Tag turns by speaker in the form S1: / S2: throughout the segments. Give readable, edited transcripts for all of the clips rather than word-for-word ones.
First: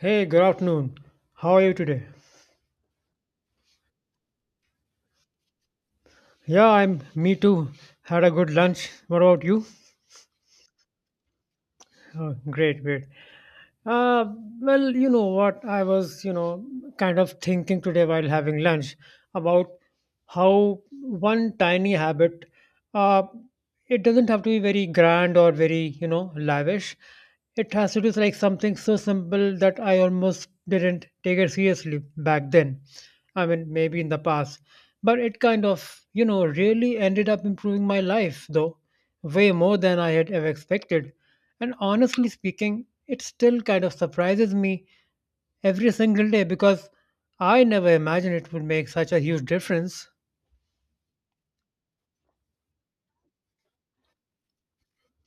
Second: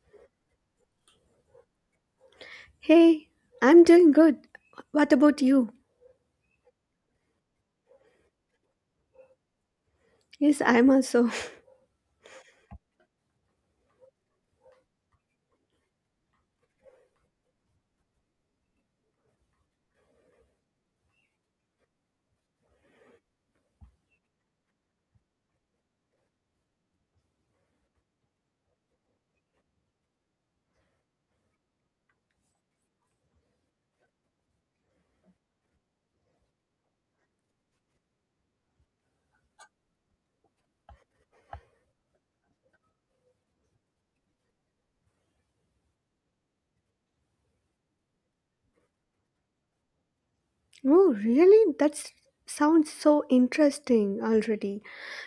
S1: Hey, good afternoon. How are you today?
S2: Hey, I'm doing good. What about you?
S1: Yeah, I'm me too. Had a good lunch. What about you?
S2: Yes, I'm also.
S1: Oh, great, great. Uh, well, you know what? I was kind of thinking today while having lunch about how one tiny habit, uh, it doesn't have to be very grand or very lavish. It has to do with like something so simple that I almost didn't take it seriously back then. I mean, maybe in the past, but it kind of really ended up improving my life, though way more than I had ever expected. And honestly speaking, it still kind of surprises me every single day, because I never imagined it would make such a huge difference.
S2: Oh, really? That sounds so interesting already.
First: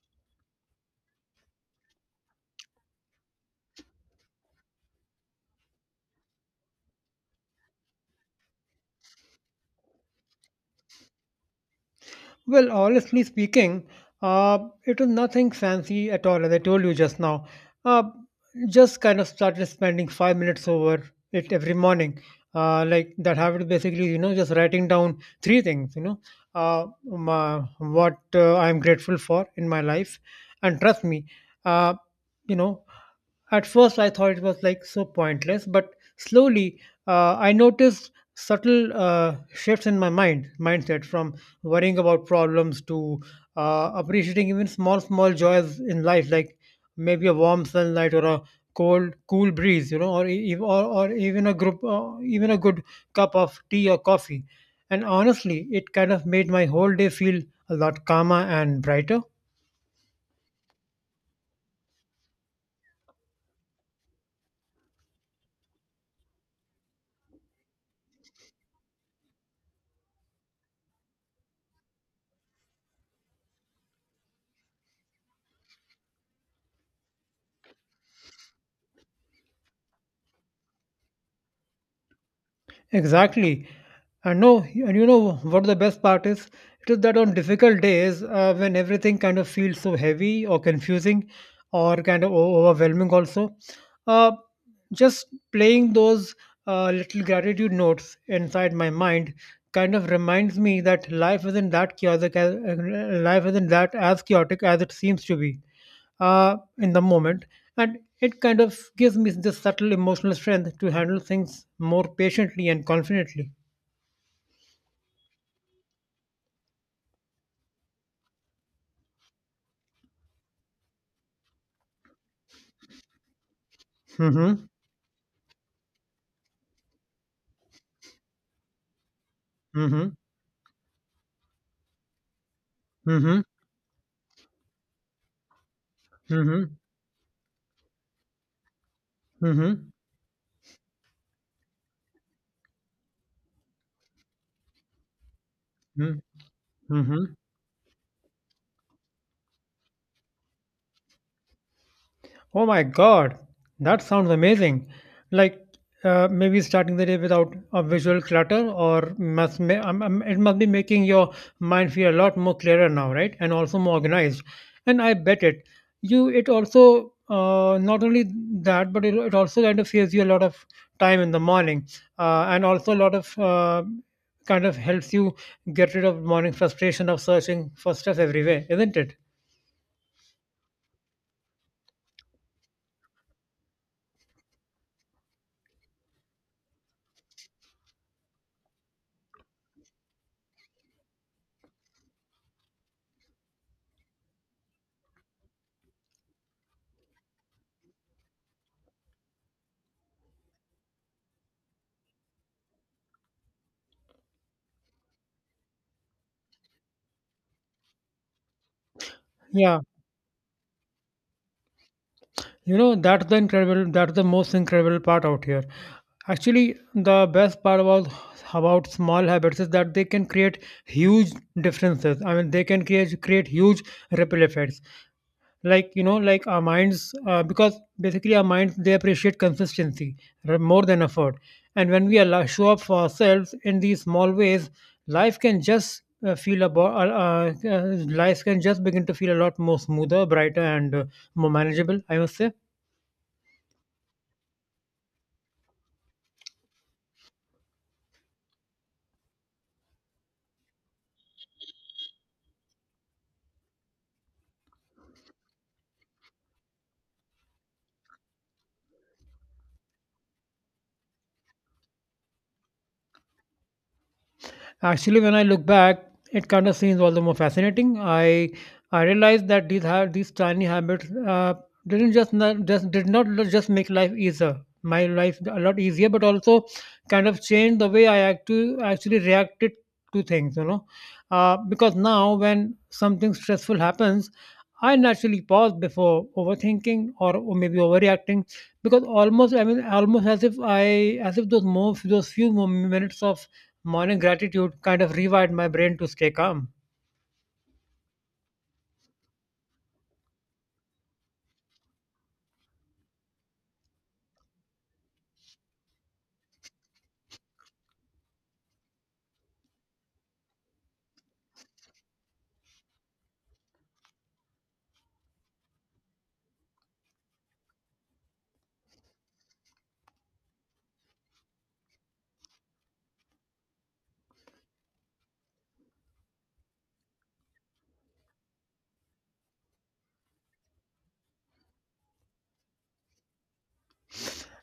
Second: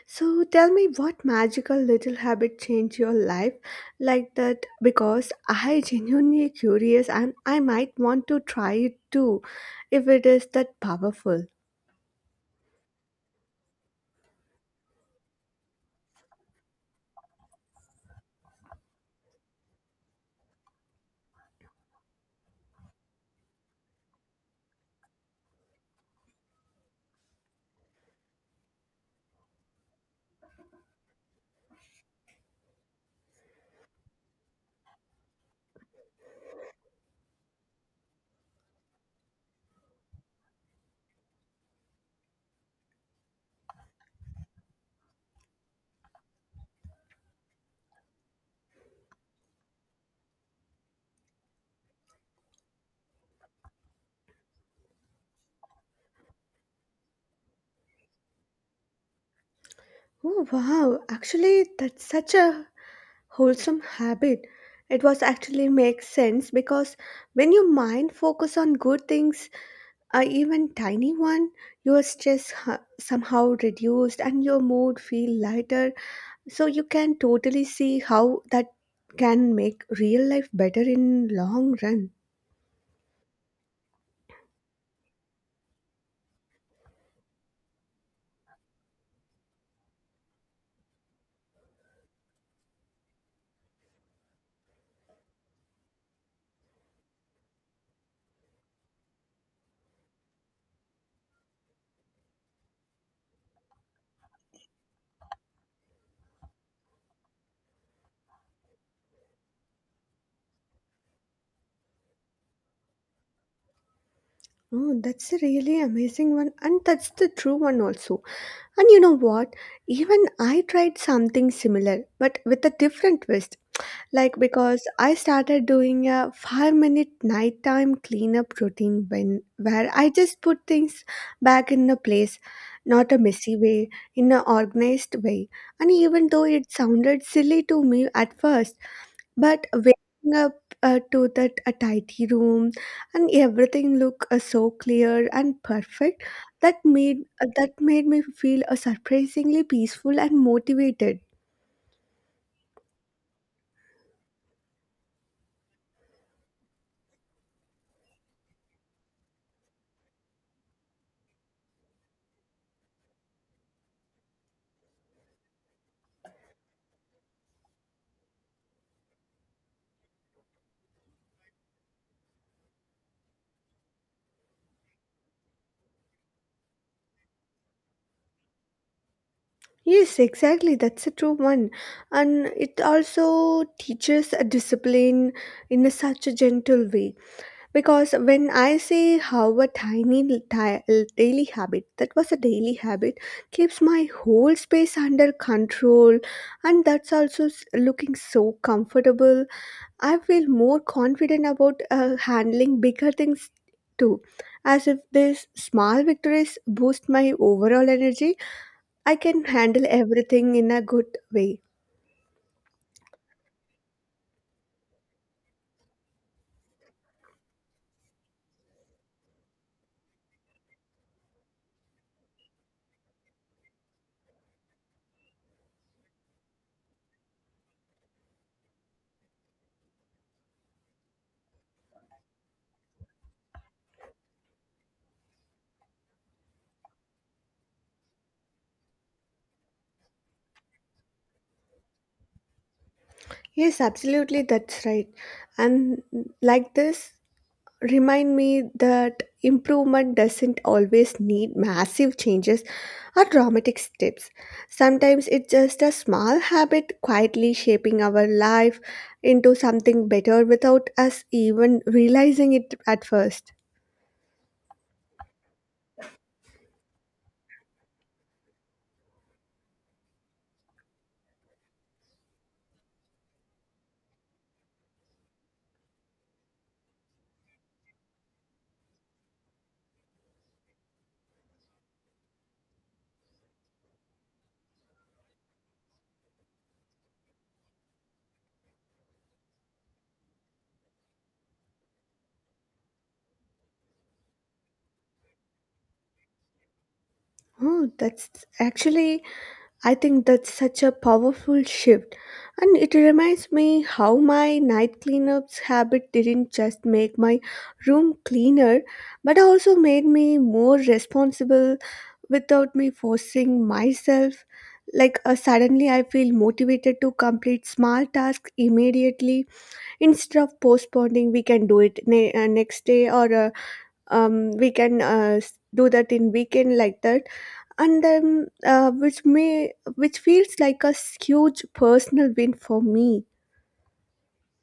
S2: So tell me what magical little habit changed your life like that because I genuinely curious and I might want to try it too if it is that powerful.
S1: Well, honestly speaking, uh, it was nothing fancy at all, as I told you just now. Uh, just kind of started spending 5 minutes over it every morning. Like that habit is basically just writing down three things, you know, my, what I'm grateful for in my life. And trust me, uh, you know, at first, I thought it was like so pointless, but slowly I noticed subtle shifts in my mindset from worrying about problems to appreciating even small, small joys in life, like maybe a warm sunlight or a cold, cool breeze, or or even even a good cup of tea or coffee. And honestly, it kind of made my whole day feel a lot calmer and brighter.
S2: Oh wow, actually that's such a wholesome habit. It was actually makes sense because when your mind focus on good things, even tiny one, your stress somehow reduced and your mood feel lighter, so you can totally see how that can make real life better in long run.
S1: Exactly. And no, and you know what the best part is? It is that on difficult days, when everything kind of feels so heavy or confusing or kind of overwhelming, also, uh, just playing those little gratitude notes inside my mind kind of reminds me that life isn't that chaotic, as, life isn't that as chaotic as it seems to be in the moment. And it kind of gives me this subtle emotional strength to handle things more patiently and confidently.
S2: Oh, that's a really amazing one, and that's the true one also. And you know what, even I tried something similar but with a different twist. Like,
S1: Mm-hmm.
S2: because I started doing a 5-minute nighttime cleanup routine when where I
S1: Mm-hmm.
S2: just put things back in the place, not a
S1: Mm-hmm.
S2: messy way, in an organized way. And even though
S1: Mm-hmm.
S2: it sounded silly to me at first, but
S1: Mm-hmm.
S2: waking up to that a tidy room and everything look so clear and
S1: Mm-hmm.
S2: perfect, that made
S1: Mm-hmm.
S2: that made me feel surprisingly peaceful and motivated.
S1: Oh my God, that sounds amazing. Like maybe starting the day without a visual clutter, or it must be making your mind feel a lot more clearer now, right? And also more organized. And I bet it. You it also not only that, but it also kind of saves you a lot of time in the morning, and also a lot of kind of helps you get rid of morning frustration of searching for stuff everywhere, isn't it?
S2: Yes, exactly. That's a true one. And it also teaches a discipline in a such a gentle way. Because when I say how a daily habit, that was a daily habit, keeps my whole space under control. And that's also looking so comfortable. I feel more confident about handling bigger things too. As if these small victories boost my overall energy, I can
S1: Yeah.
S2: handle everything in a good way.
S1: You know, that's the incredible, that's the most incredible part out here. Actually, the best part about small habits is that they can create huge differences. I mean, they can create huge ripple effects. Like you know, like our minds, because basically our minds, they appreciate consistency more than effort. And when we allow, show up for ourselves in these small ways, life can just feel about life can just begin to feel a lot more smoother, brighter, and more manageable, I must say.
S2: Yes, absolutely, that's right. And like this, remind me that improvement doesn't always need massive changes or dramatic steps. Sometimes it's just a small habit quietly shaping our life into something better without us even realizing it at first.
S1: Actually, when I look back, it kind of seems all the more fascinating. I realized that these tiny habits didn't just not, just did not lo- just make my life a lot easier, but also kind of changed the way I actually reacted to things. Because now when something stressful happens, I naturally pause before overthinking or maybe overreacting, because almost as if I as if those more those few more minutes of morning gratitude kind of rewired my brain to stay calm.
S2: Oh, that's actually, I think that's such a powerful shift, and it reminds me how my night cleanups habit didn't just make my room cleaner, but also made me more responsible without me forcing myself. Like suddenly, I feel motivated to complete small tasks immediately instead of postponing. We can do it next day, or we can do that in weekend like that, and then which may which feels like a huge personal win for me.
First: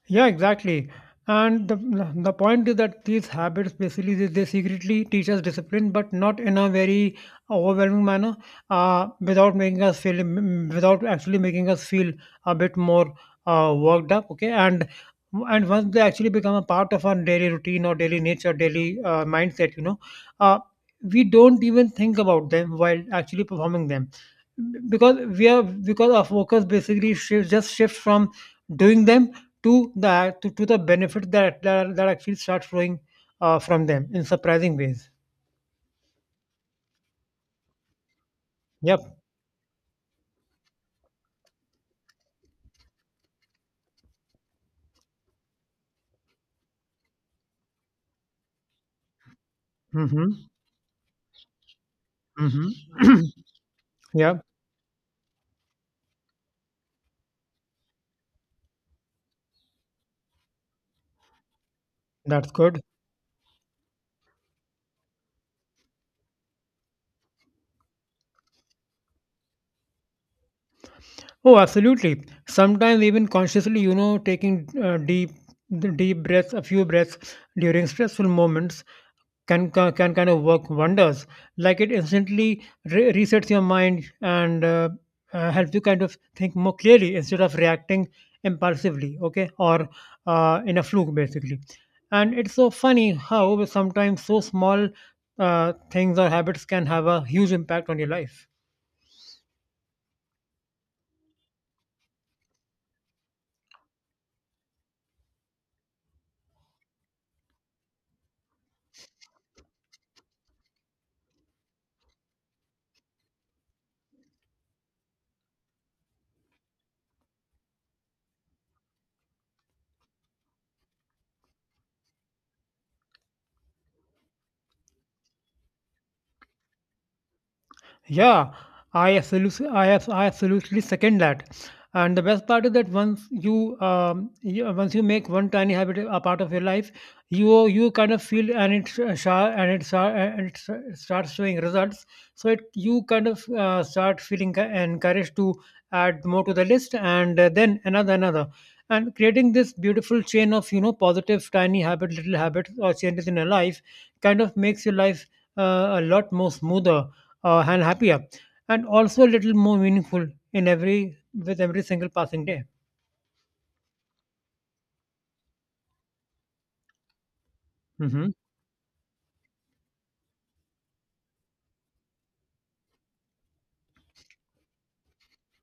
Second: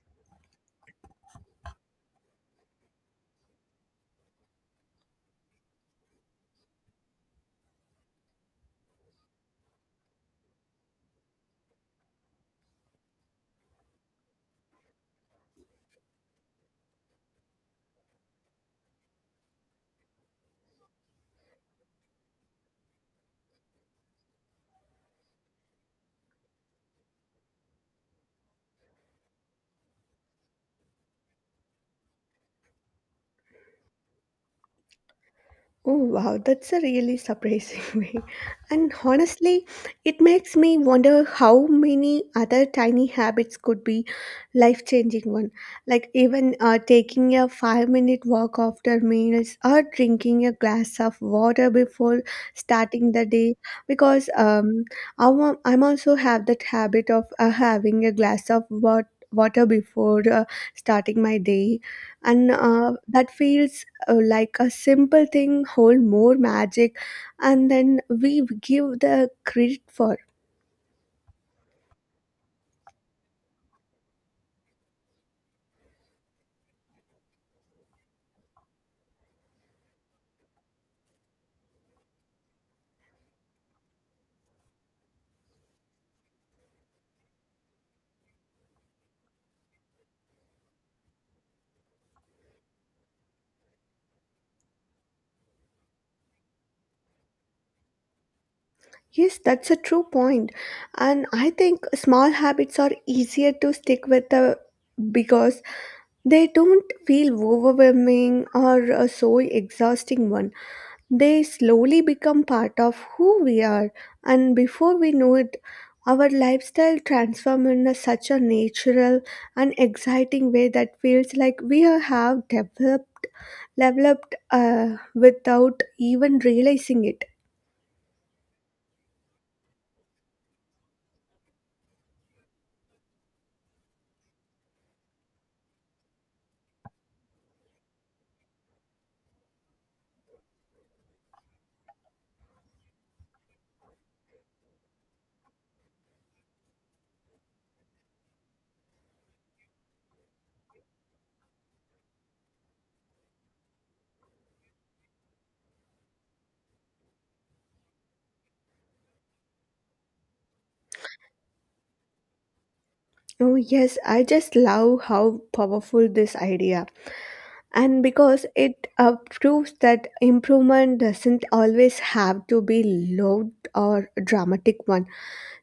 S1: Yeah, exactly. And the point is that these habits basically they secretly teach us discipline, but not in a very overwhelming manner, without making us feel mm, without actually making us feel a bit more worked up. Okay, and once they actually become a part of our daily routine or daily nature, daily mindset, uh, we don't even think about them while actually performing them, because we are because our focus basically shifts from doing them to the benefits that, that actually start flowing from them in surprising ways.
S2: Oh wow, that's a really surprising way. And
S1: Yep.
S2: honestly, it makes me wonder how many other tiny habits could be life-changing one. Like even taking a five-minute walk after meals, or
S1: Mm-hmm.
S2: drinking a glass of water before starting
S1: Mm-hmm.
S2: the day. Because
S1: Yeah,
S2: I'm also have that habit of having a glass of water before starting my day,
S1: that's
S2: and
S1: good.
S2: that feels like a simple thing hold more magic, and then we give the credit for.
S1: Oh, absolutely. Sometimes even consciously, you know, taking deep breaths, a few breaths during stressful moments can kind of work wonders. Like it instantly resets your mind and helps you kind of think more clearly instead of reacting impulsively, okay, or in a fluke basically. And it's so funny how sometimes so small things or habits can have a huge impact on your life.
S2: Yes, that's a true point, and I think small habits are easier to stick with, because they don't feel overwhelming or a so exhausting one. They slowly become part of who we are, and before we know it, our lifestyle transforms in a such a natural and exciting way that feels like we are- have developed without even realizing it.
S1: Yeah, I absolutely second that. And the best part is that once you make one tiny habit a part of your life, you kind of feel, and it sh- sh- and it sh- and it sh- starts showing results. So it you kind of start feeling encouraged to add more to the list, and then another, and creating this beautiful chain of positive little habits or changes in your life kind of makes your life a lot more smoother and happier, and also a little more meaningful in every with every single passing day.
S2: Oh yes, I just love how powerful this idea, and
S1: Mhm.
S2: because it proves that improvement doesn't always have to be loud or dramatic one.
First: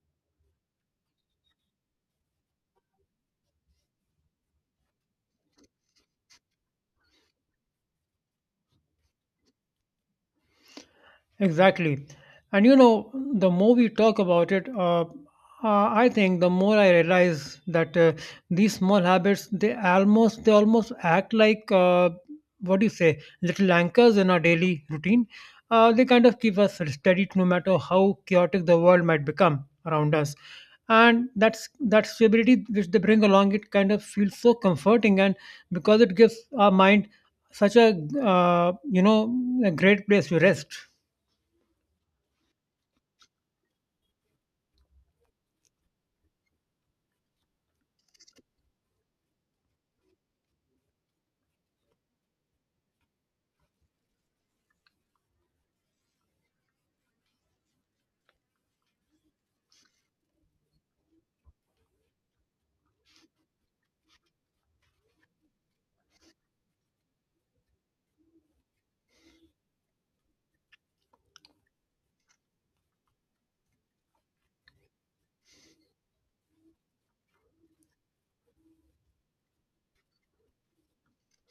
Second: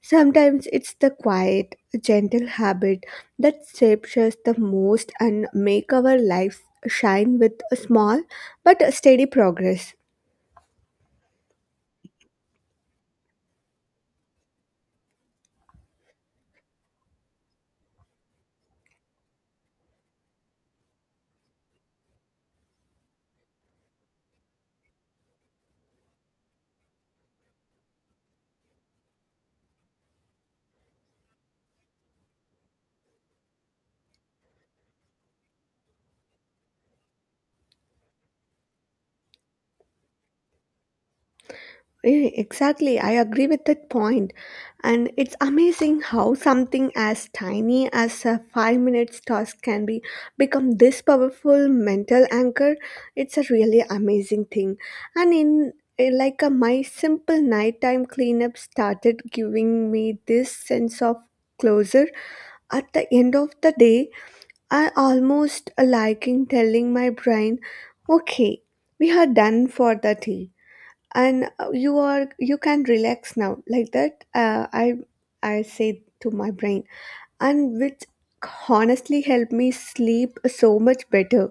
S2: Sometimes it's the quiet, gentle habit that shapes us the most and make our lives shine with a small but steady progress.
S1: Exactly. And you know, the more we talk about it, I think the more I realize that these small habits, they almost act like what do you say, little anchors in our daily routine. They kind of keep us steady no matter how chaotic the world might become around us. And that's that stability which they bring along, it kind of feels so comforting, and because it gives our mind such a you know a great place to rest.
S2: Yeah, exactly, I agree with that point. And it's amazing how something as tiny as a 5 minutes task can be become this powerful mental anchor. It's a really amazing thing. And in like a, my simple nighttime cleanup started giving me this sense of closure at the end of the day. I almost liking telling my brain, okay, we are done for the day, and you are you can relax now, like that I say to my brain, and which honestly helped me sleep so much better.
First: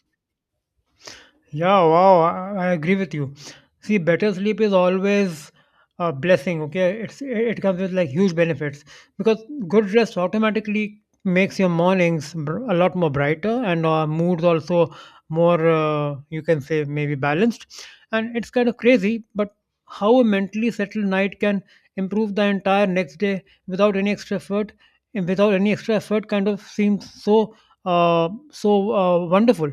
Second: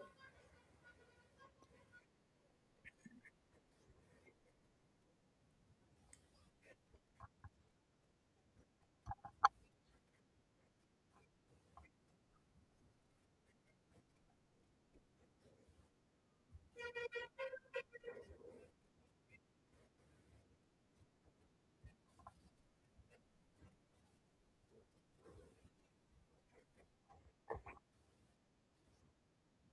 S1: Yeah, wow, I agree with you. See, better sleep is always a blessing, okay? It comes with like huge benefits, because good rest automatically makes your mornings a lot more brighter and moods also more, you can say, maybe balanced. And it's kind of crazy, but how a mentally settled night can improve the entire next day without any extra effort, kind of seems so wonderful.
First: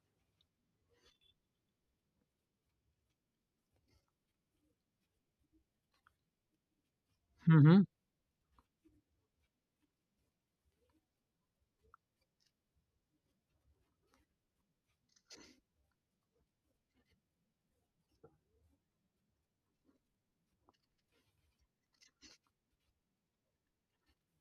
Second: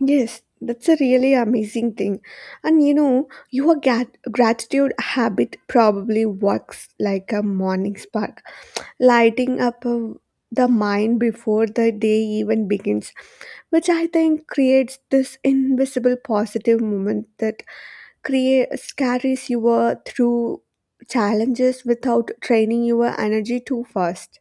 S2: Yes, that's a really amazing thing. And you know, your gratitude habit probably works like a
S1: Mhm.
S2: morning spark lighting up the mind before the day even begins, which I think creates this invisible positive moment that create carries you through challenges without draining your energy too fast.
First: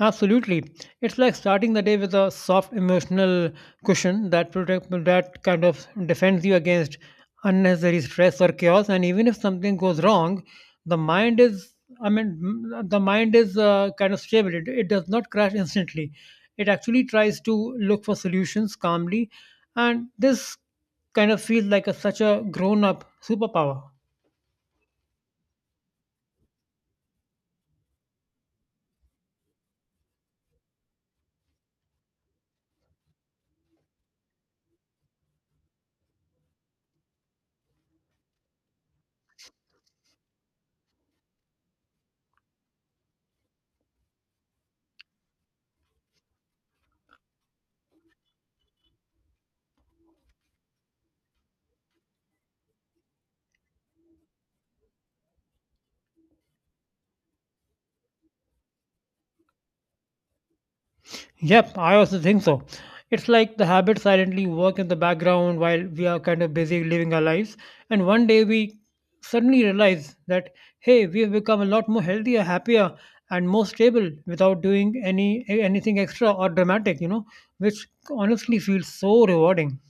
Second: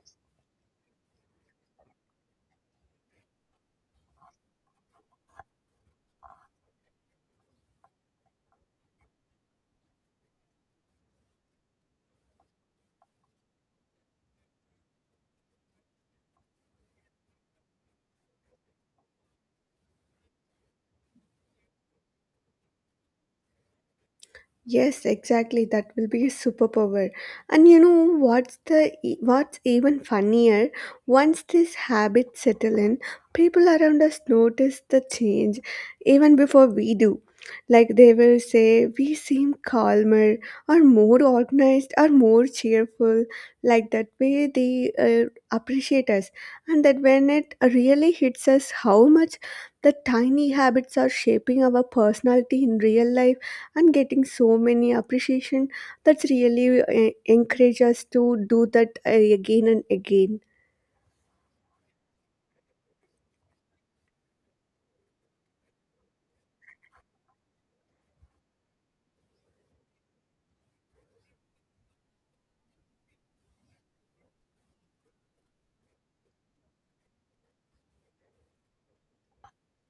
S1: Absolutely. It's like starting the day with a soft emotional cushion that kind of defends you against unnecessary stress or chaos, and even if something goes wrong, the mind is I mean m- the mind is kind of stable. It does not crash instantly. It actually tries to look for solutions calmly, and this kind of feels like such a grown up superpower.
S2: Yes, exactly. That will be a superpower. And you know what's the what's even funnier? Once this habit settle in, people around us notice the change even before we do. Like they will say, we seem calmer, or more organized, or more cheerful. Like that way, they appreciate us, and that when it really hits us, how much the tiny habits are shaping our personality in real life, and getting so many appreciation, that's really encourage us to do that again and again.
S1: Yep, I also think so. It's like the habits silently work in the background while we are kind of busy living our lives. And one day we suddenly realize that, hey, we have become a lot more healthier, happier, and more stable without doing anything extra or dramatic, you know, which honestly feels so rewarding.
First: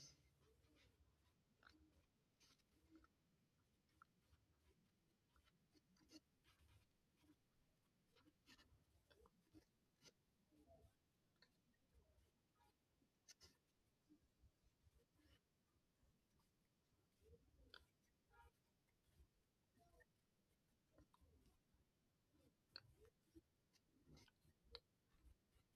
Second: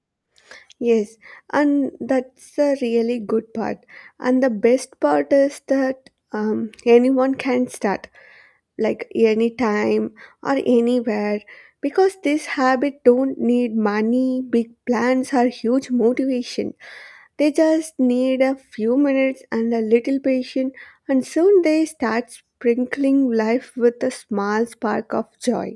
S2: Yes, and that's a really good part. And the best part is that, anyone can start, like anytime or anywhere, because this habit don't need money, big plans, or huge motivation. They just need a few minutes and a little patience, and soon they start sprinkling life with a small spark of joy.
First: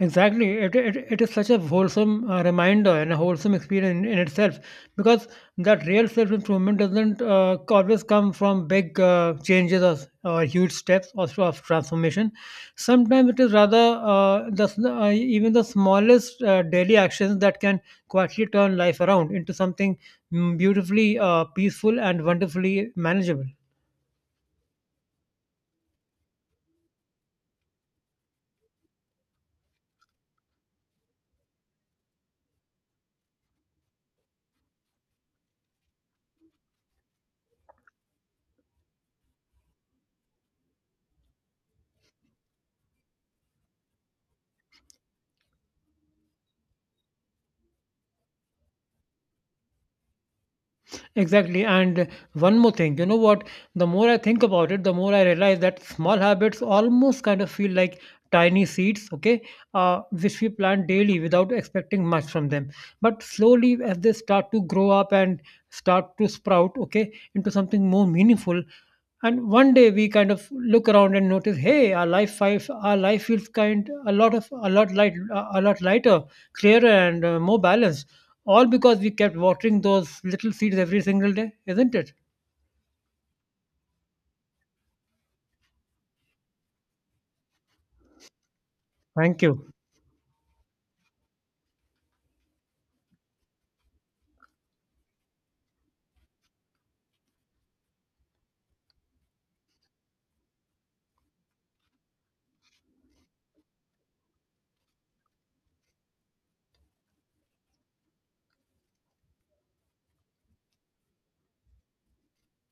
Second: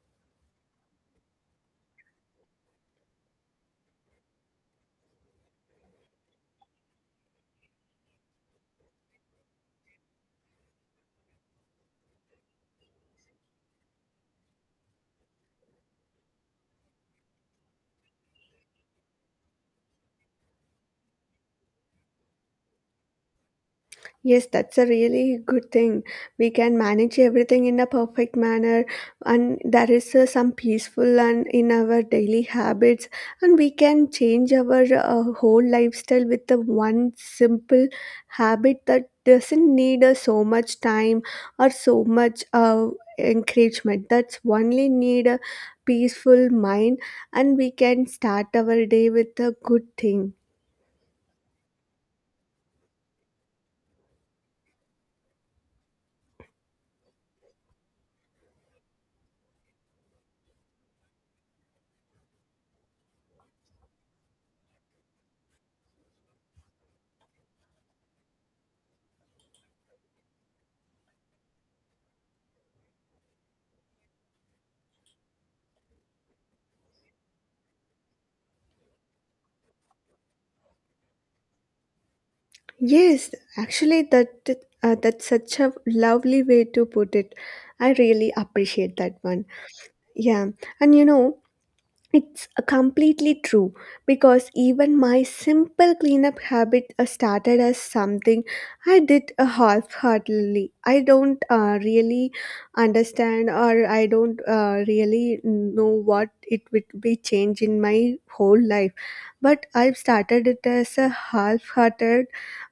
S1: Exactly. It is such a wholesome reminder and a wholesome experience in itself, because that real self improvement doesn't always come from big changes, or huge steps, or sort of transformation. Sometimes it is rather even the smallest daily actions that can quietly turn life around into something beautifully peaceful and wonderfully manageable.
S2: Yes, that's a really good thing. We can manage everything in a perfect manner, and there is some peaceful and in our daily habits, and we can change our whole lifestyle with the one simple habit that doesn't need so much time or so much encouragement. That's only need a peaceful mind, and we can start our day with a good thing.
S1: Exactly. And one more thing, you know what? The more I think about it, the more I realize that small habits almost kind of feel like tiny seeds, okay, which we plant daily without expecting much from them. But slowly, as they start to grow up and start to sprout, okay, into something more meaningful. And one day we kind of look around and notice, hey, our life feels kind a lot of a lot light a lot lighter, clearer, and more balanced, all because we kept watering those little seeds every single day, isn't it?
S2: Yes, actually, that that's such a lovely way to put it. I really appreciate that
S1: Thank
S2: one.
S1: you.
S2: Yeah, and you know, it's completely true, because even my simple cleanup habit started as something I did half-heartedly. I don't really understand, or I don't really know what it would be change in my whole life. But I've started it as a half-hearted,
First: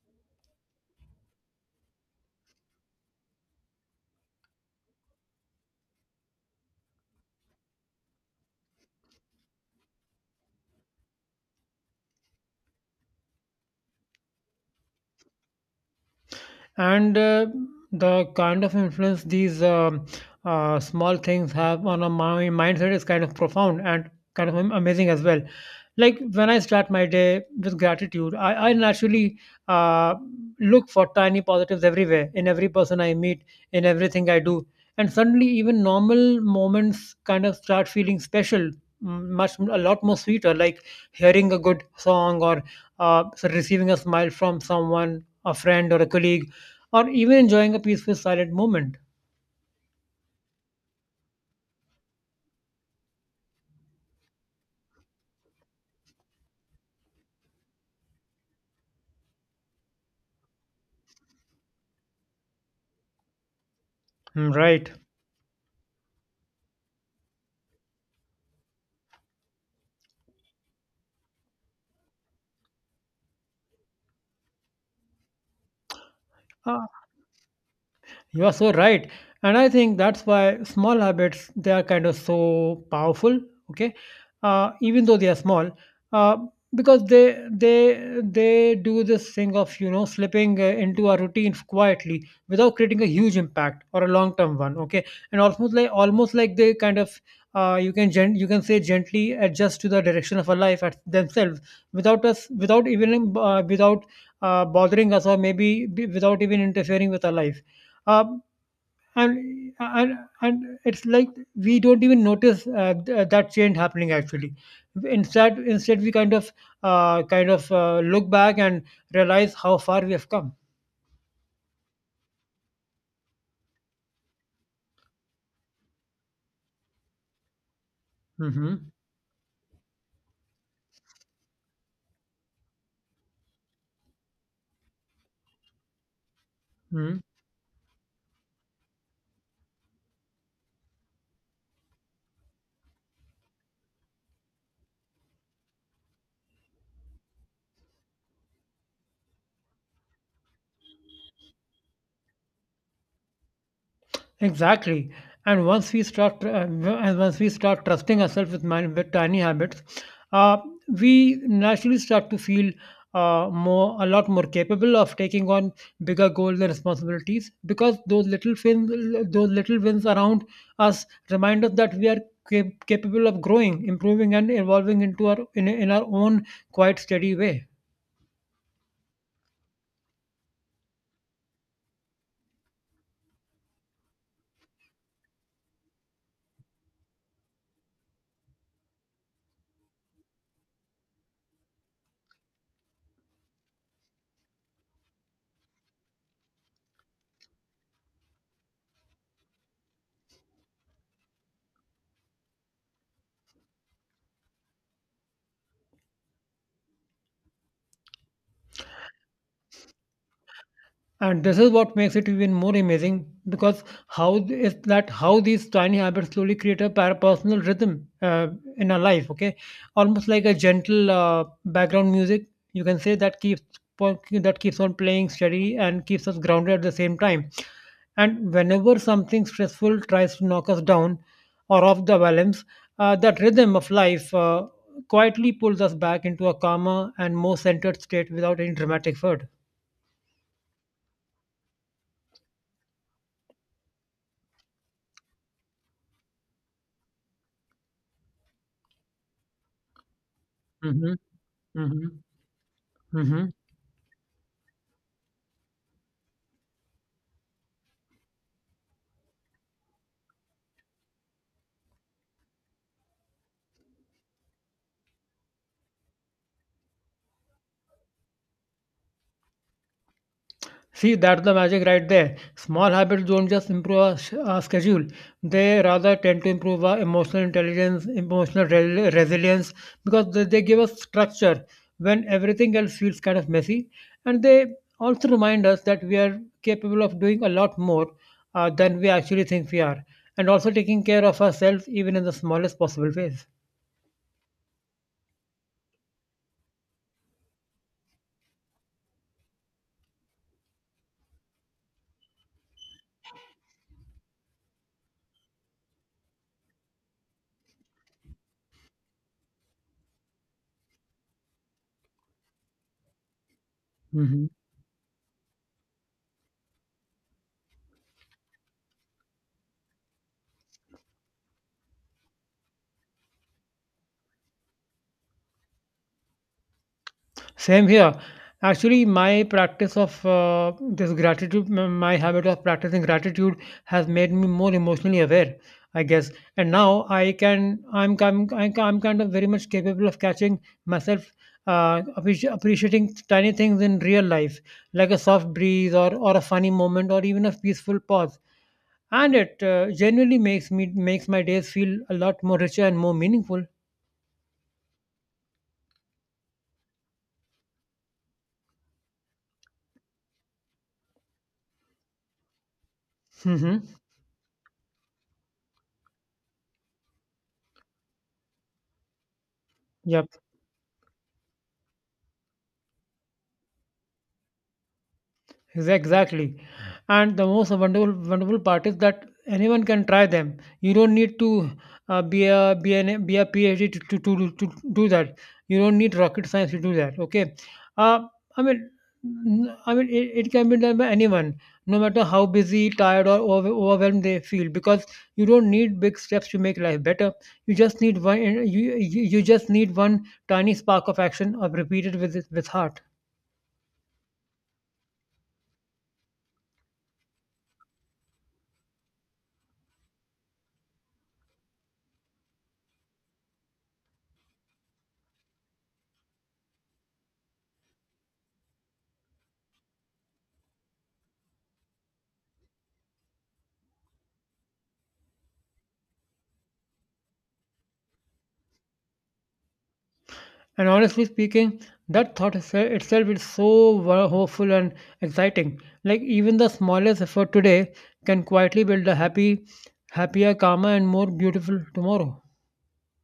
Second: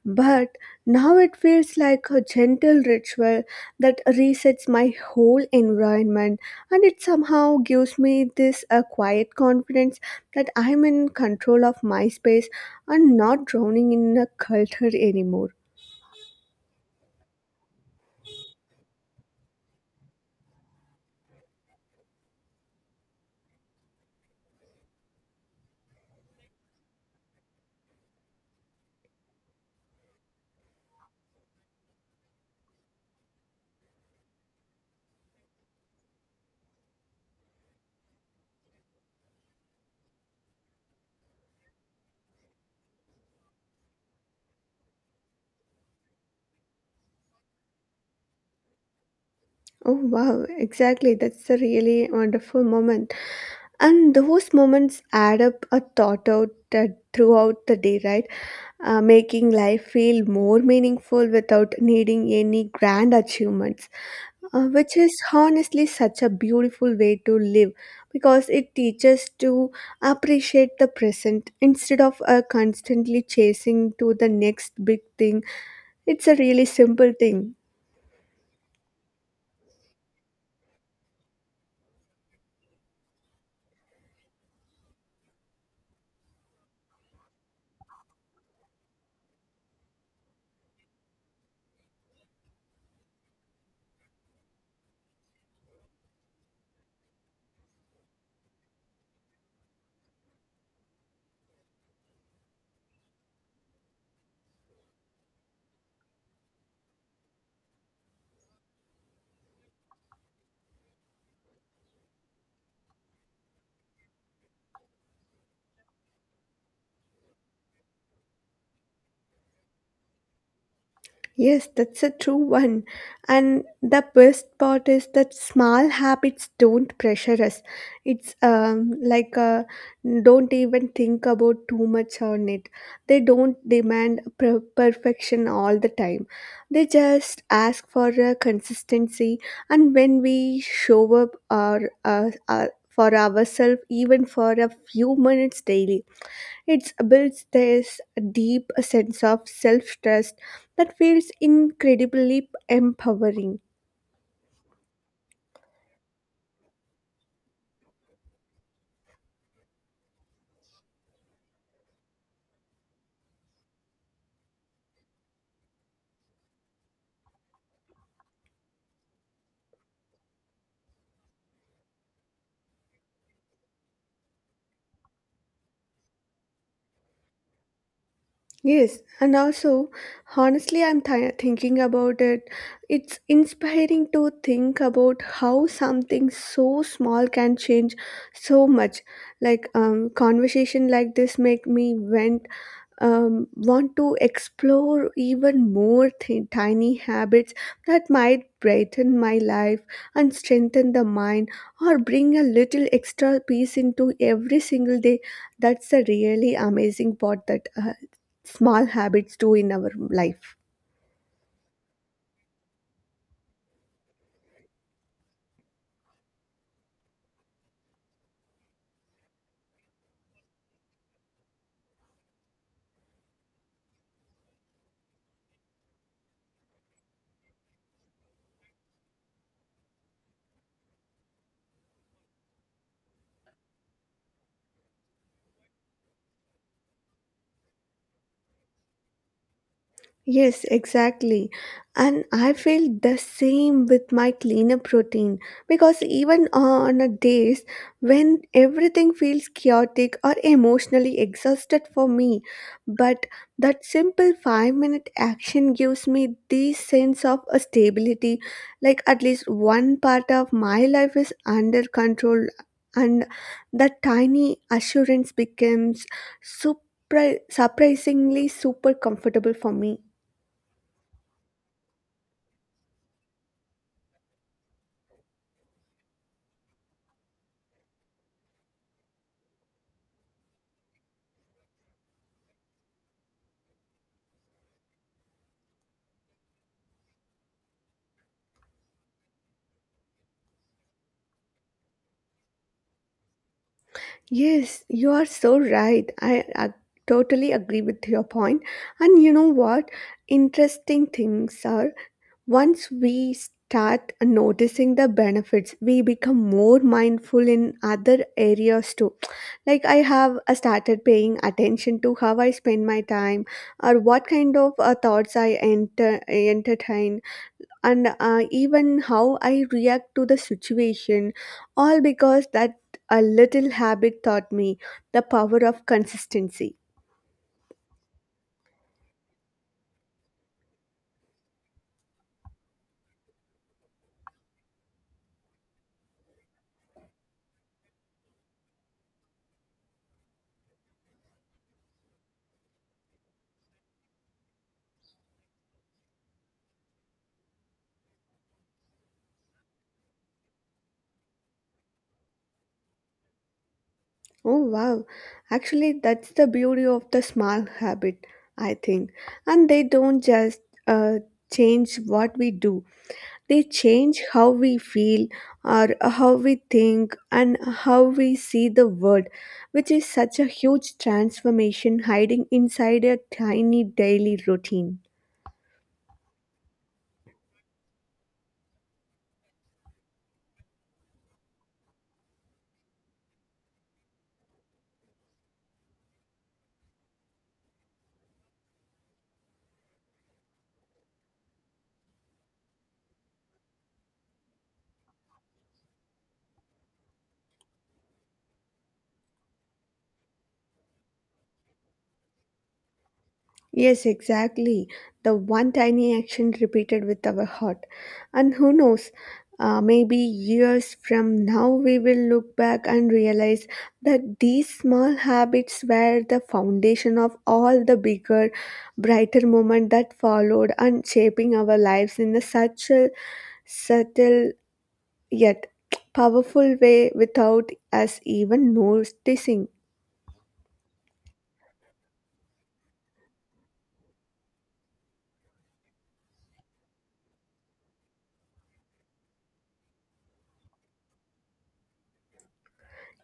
S2: but now it feels like a gentle ritual that resets my whole environment, and it somehow gives me this a quiet confidence that I'm in control of my space, and not drowning in a culture anymore.
S1: And the kind of influence these small things have on a my mindset is kind of profound and kind of amazing as well. Like when I start my day with gratitude, I naturally uh, look for tiny positives everywhere, in every person I meet, in everything I do. And suddenly even normal moments kind of start feeling special, much a lot more sweeter, like hearing a good song, or receiving a smile from someone, a friend or a colleague, or even enjoying a peaceful silent moment.
S2: Oh wow, exactly, that's a really wonderful moment. And those moments add up a thought out, uh, throughout the day, right? Making life feel more meaningful without needing any grand achievements,
S1: Mm, right.
S2: which is honestly such a beautiful way to live, because it teaches to appreciate the present instead of constantly chasing to the next big thing. It's a really simple thing.
S1: You are so right. And I think that's why small habits, they are kind of so powerful, okay? Even though they are small, uh, because they do this thing of slipping into a routine quietly without creating a huge impact or a long term one, okay? And almost like they kind of you can you can say gently adjust to the direction of our life at themselves without even without bothering us or without even interfering with our life. Uh, and and and it's like we don't even notice that change happening actually. Instead we kind of look back and realize how far we have come.
S2: Yes, that's a true one. And the best part is that small habits don't pressure us. It's
S1: Hmm.
S2: like don't even think about too much on it. They don't demand perfection all the time. They just ask for consistency. And when we show up for ourselves, even for a few minutes daily, it builds this deep sense of self trust that feels incredibly empowering.
S1: Exactly. And once we start trusting ourselves with, with tiny habits, uh, we naturally start to feel a lot more capable of taking on bigger goals and responsibilities, because those little wins around us remind us that we are capable of growing, improving, and evolving into in our own quite steady way.
S2: Yes, and also, honestly, I'm thinking about it. It's inspiring to think about how something so small can change so much. Like, conversation like this make me went, want to explore even more tiny habits that might brighten my life and strengthen the mind, or bring a little extra peace into every single day. That's a really amazing part that small habits do in our life.
S1: And this is what makes it even more amazing, because how th- is that how these tiny habits slowly create a personal rhythm in our life, okay? Almost like a gentle background music, you can say, that keeps that keeps on playing steady and keeps us grounded at the same time. And whenever something stressful tries to knock us down or off the balance, that rhythm of life quietly pulls us back into a calmer and more centered state without any dramatic effort.
S2: Yes, exactly. And I feel the same with my cleanup routine, because even on a days when everything feels chaotic or
S1: Hmm.
S2: emotionally exhausted for
S1: Hmm.
S2: me, but
S1: Mhm.
S2: that simple 5 minute action gives me the sense of a stability, like at least one part of my life is under control, and that tiny assurance becomes super surprisingly super comfortable for me.
S1: See, that's the magic right there. Small habits don't just improve our schedule, they rather tend to improve our emotional intelligence, emotional resilience, because they give us structure when everything else feels kind of messy. And they also remind us that we are capable of doing a lot more than we actually think we are, and also taking care of ourselves even in the smallest possible ways.
S2: Yes, you are so right. I totally agree with your point. And you know what? Interesting things are, once we start noticing the benefits, we become more mindful in other areas too. Like I have started paying attention to how I spend my time, or what kind of thoughts I entertain, and even how I react to the situation, all because that a little habit taught me the power of consistency.
S1: Same here. Actually, my practice of this gratitude, my habit of practicing gratitude has made me more emotionally aware, I guess. And now I can, I'm kind of very much capable of catching myself appreciating tiny things in real life, like a soft breeze or a funny moment or even a peaceful pause. And it genuinely makes my days feel a lot more richer and more meaningful.
S2: Oh wow, actually, that's the beauty of the small habit, I think. And they don't just uh, change what we do, they
S1: Hmm.
S2: change how we feel, or how we think, and how we see the world, which is
S1: Yep.
S2: such a huge transformation hiding inside a tiny daily routine.
S1: Exactly. And the most wonderful part is that anyone can try them. You don't need to be a PhD to, to do that. You don't need rocket science to do that. Okay. Uh, I mean, I mean, it can be done by anyone, no matter how busy, tired, or overwhelmed they feel. Because you don't need big steps to make life better. You just need one. You you just need one tiny spark of action, of repeated with heart.
S2: Yes, exactly. The one tiny action repeated with our heart. And who knows, maybe years from now we will look back and realize that these small habits were the foundation of all the bigger, brighter moments that followed, and shaping our lives in a such a subtle yet powerful way without us even noticing.
S1: And honestly speaking, that itself is so hopeful and exciting. Like even the smallest effort today can quietly build a happier, calmer, and more beautiful tomorrow.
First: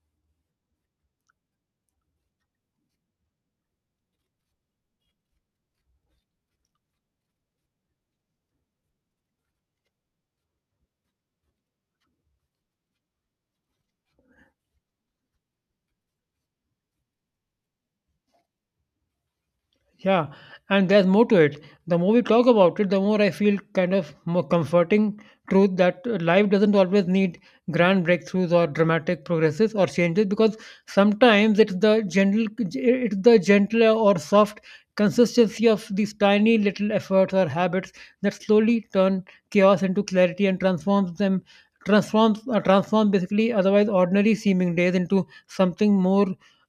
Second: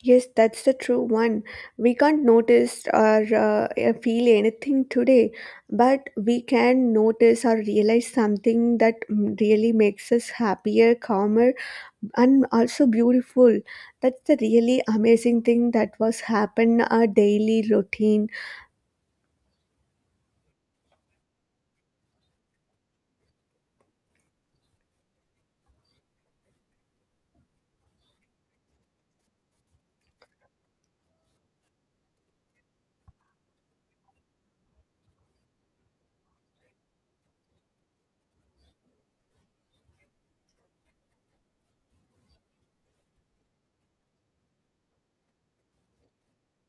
S2: Yes, that's the true one. We can't notice or feel anything today, but we can notice or realize something that really makes us happier, calmer, and also beautiful. That's the really amazing thing that was happen our daily routine.
S1: Yeah, and there's more to it. The more we talk about it, the more I feel kind of more comforting truth that life doesn't always need grand breakthroughs or dramatic progresses or changes, because sometimes it's it's the gentler or soft consistency of these tiny little efforts or habits that slowly turn chaos into clarity and transforms them transforms transform basically otherwise ordinary seeming days into something more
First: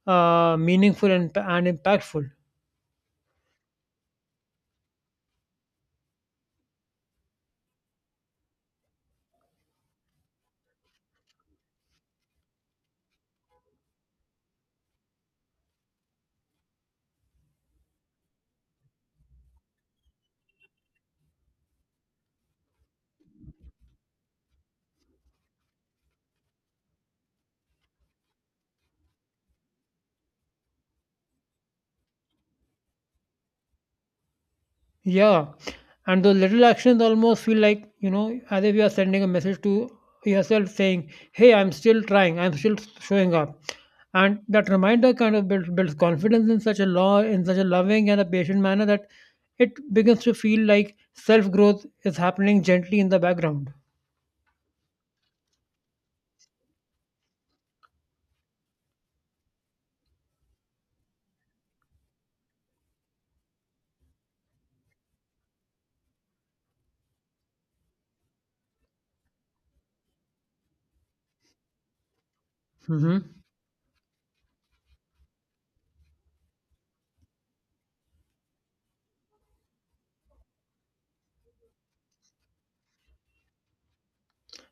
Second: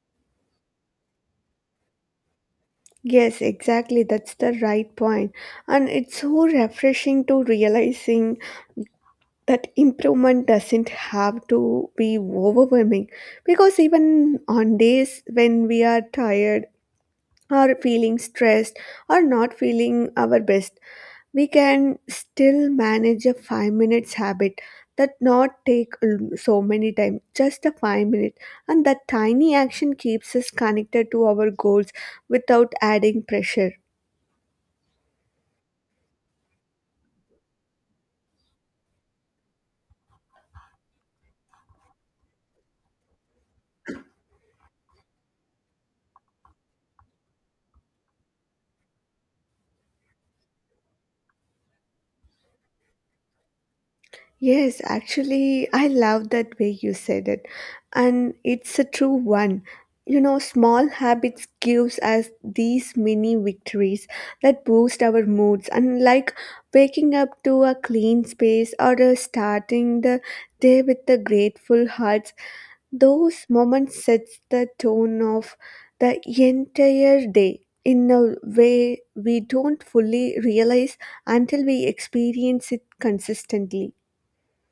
S1: meaningful and impactful.
S2: Yes, exactly. That's the right point, and it's so refreshing to realizing that improvement doesn't have to be overwhelming because even on days when we are tired or feeling stressed or not feeling our best we can still manage a 5 minutes habit that not take l- so many time just a 5 minute, and that tiny action keeps us connected to our goals without adding pressure.
S1: Yeah, and those little actions almost feel like, you know, as if you are sending a message to yourself saying, hey, I'm still trying, I'm still showing up. And that reminder kind of builds confidence in such a law, in such a loving and a patient manner that it begins to feel like self growth is happening gently in the background.
S2: Yes, actually, I love that way you said it. And it's a true one. You know, small habits gives us these mini victories that boost our moods, and like waking up to a clean space or starting the day with the grateful hearts.
S1: Mhm.
S2: Those moments sets the tone of the entire day in a way we don't fully realize until we experience it consistently.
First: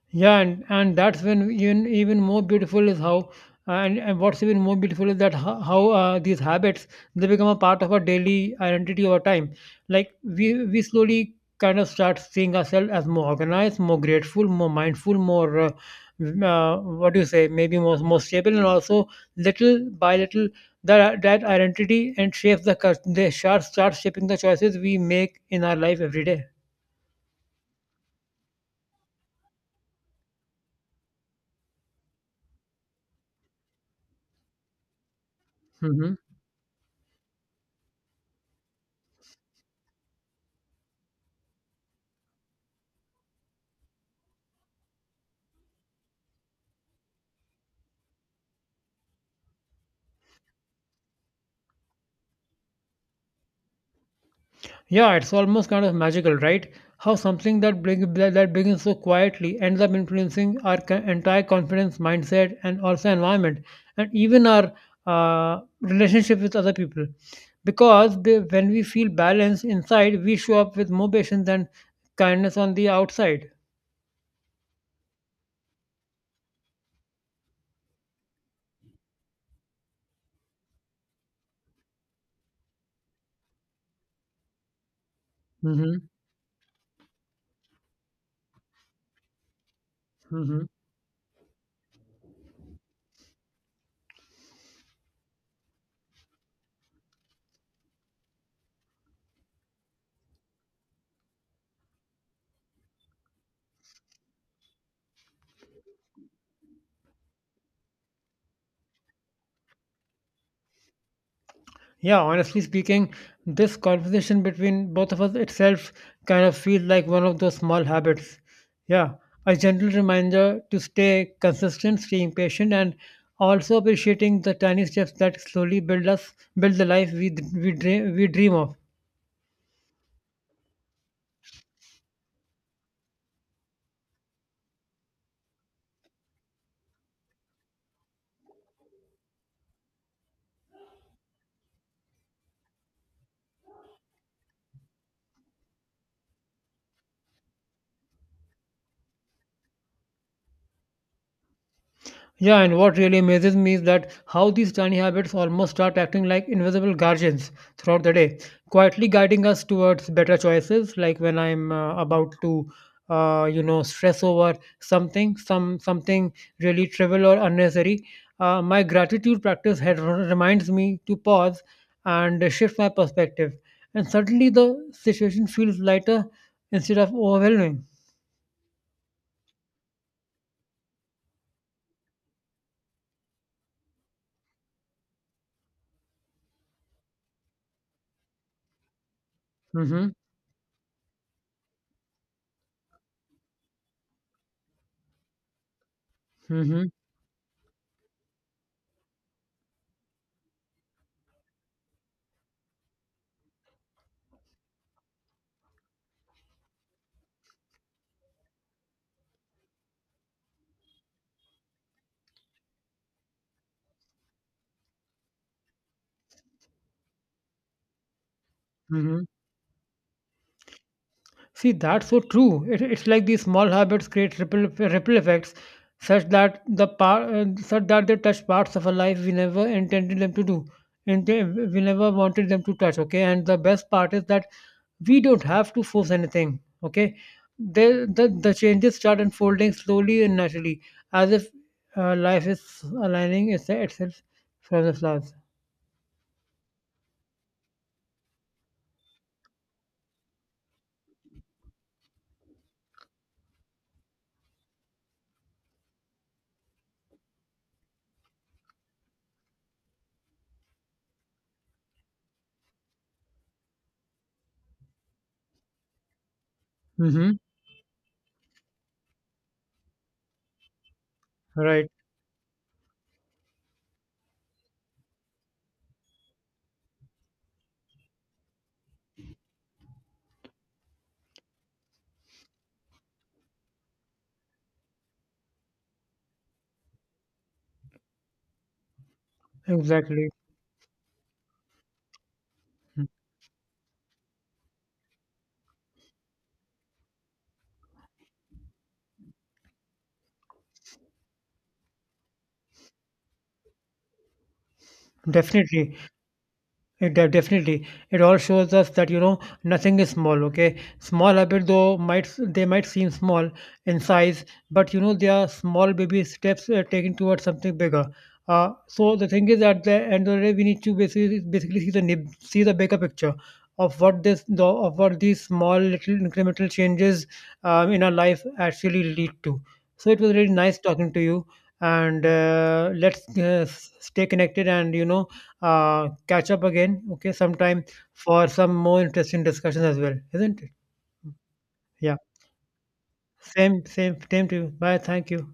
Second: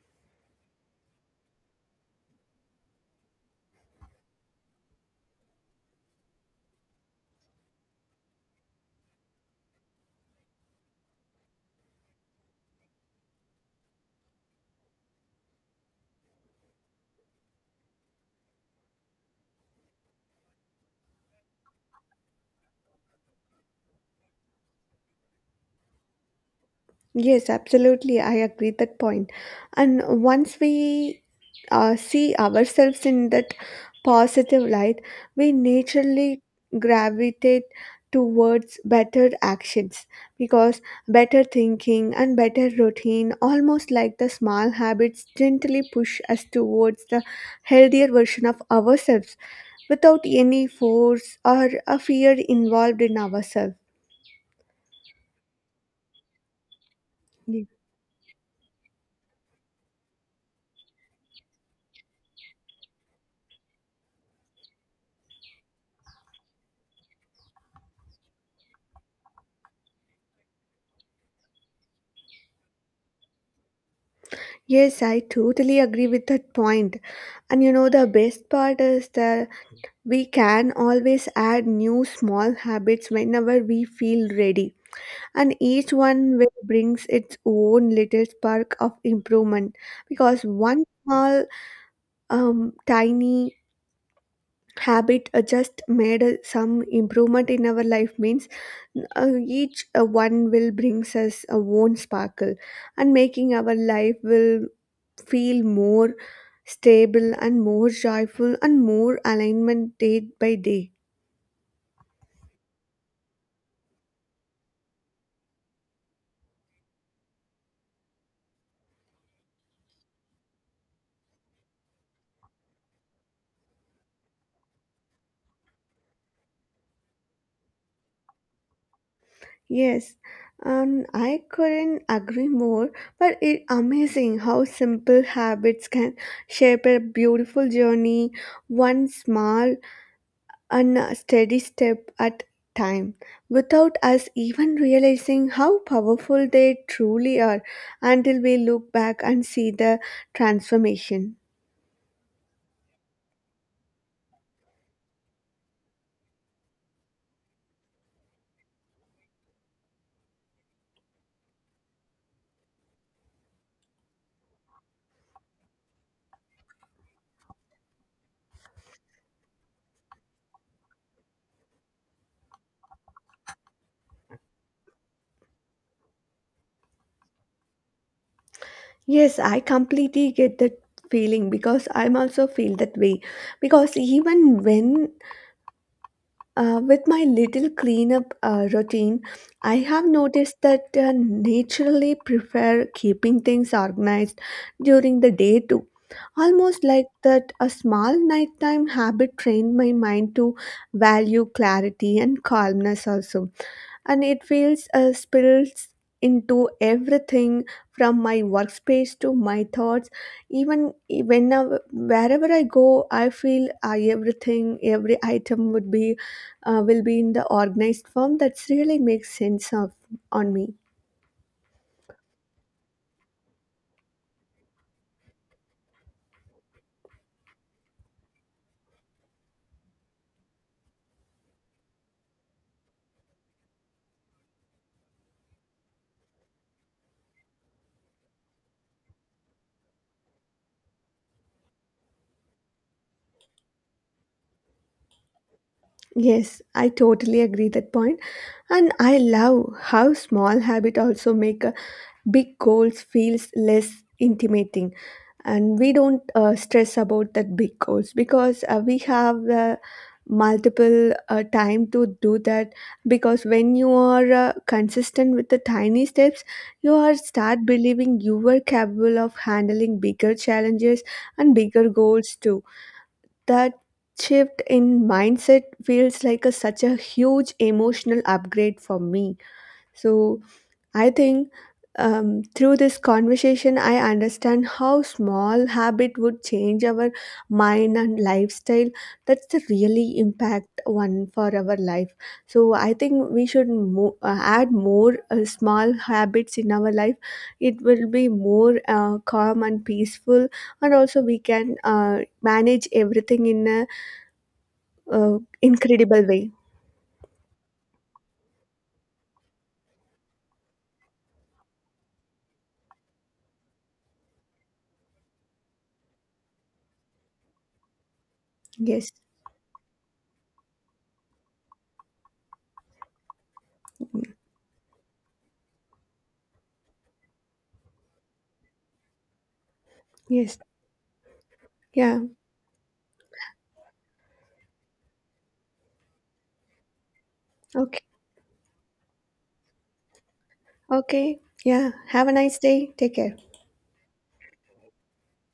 S1: Yeah, and that's when even even more beautiful is how and what's even more beautiful is that how these habits they become a part of our daily identity over time. Like we slowly kind of start seeing ourselves as more organized, more grateful, more mindful, more what do you say, maybe more stable, and also little by little that identity and shapes the they start shaping the choices we make in our life every day.
S2: Yes, absolutely. I agree that point. And once we see ourselves in that positive light, we
S1: Mm-hmm.
S2: naturally gravitate towards better actions because better thinking and better routine, almost like the small habits, gently push us towards the healthier version of ourselves without any force or a fear involved in ourselves.
S1: Yeah, it's almost kind of magical, right? How something that that begins so quietly ends up influencing our entire confidence, mindset, and also environment, and even our relationship with other people. Because when we feel balanced inside, we show up with more patience and kindness on the outside.
S2: Yes, I totally agree with that point. And you know, the best part is that we can always add new small habits whenever we feel ready. And each
S1: Mm-hmm.
S2: one will brings its own little spark of improvement because one small, tiny habit just made some improvement in our life means each one will brings us a own sparkle, and making our life will feel more stable and more joyful and more alignment day by day.
S1: Yeah, honestly speaking, this conversation between both of us itself kind of feels like one of those small habits. Yeah, a gentle reminder to stay consistent, staying patient, and also appreciating the tiny steps that slowly build us, build the life we dream of.
S2: Yes, and I couldn't agree more, but it's amazing how simple habits can shape a beautiful journey, one small and steady step at time without us even realizing how powerful they truly are until we look back and see the transformation.
S1: Yeah, and what really amazes me is that how these tiny habits almost start acting like invisible guardians throughout the day, quietly guiding us towards better choices. Like when I'm about to, you know, stress over some something really trivial or unnecessary, my gratitude practice had reminds me to pause and shift my perspective, and suddenly the situation feels lighter instead of overwhelming.
S2: Yes, I completely get that feeling because I'm also feel that way. Because even when with my little cleanup routine, I have
S1: Mm-hmm.
S2: noticed that naturally prefer keeping things organized during the day too. Almost
S1: Mm-hmm.
S2: like that, a small nighttime habit trained my mind to value clarity and calmness also, and it feels spills into everything from my workspace to my thoughts, even whenever wherever I go I feel everything every item would be will be in the organized form, that's really
S1: Mm-hmm.
S2: makes sense of on me.
S1: See, that's so true. It, it's like these small habits create ripple effects, such that such that they touch parts of our life we never intended them to do, and we never wanted them to touch. Okay, and the best part is that we don't have to force anything. Okay, the the changes start unfolding slowly and naturally, as if life is itself from the flowers.
S2: Yes, I totally agree that point. And I love how small habit also make a big goals feels less intimidating, and we don't stress about that big goals because we have multiple time to do that because when you are consistent with the tiny steps you are
S1: Mm-hmm.
S2: start believing you were capable of handling bigger challenges and bigger
S1: Right.
S2: goals too. That shift in mindset feels like a, such a huge emotional upgrade for me, so I think through this conversation, I understand how small habit would change our mind and lifestyle. That's the really
S1: Exactly.
S2: impact one for our life. So I think we should add more small habits in our life. It will be more calm and peaceful, and also we can manage everything in a
S1: Definitely.
S2: incredible way.
S1: It definitely. It all shows us that you know nothing is small. Okay, small habit though might they might seem small in size, but you know they are small baby steps taken towards something bigger.
S2: Yes.
S1: So the thing is, at the end of the day, we need to basically see see the bigger picture of of what these small little incremental changes in our life actually lead to. So it was really
S2: Yes.
S1: nice talking to you,
S2: Yeah.
S1: and let's stay connected and you know catch up again, okay, sometime
S2: Okay.
S1: for some more interesting discussions as well, isn't it?
S2: Okay. Yeah.
S1: Yeah.
S2: Have a nice day. Take care.
S1: Same to you. Bye. Thank you.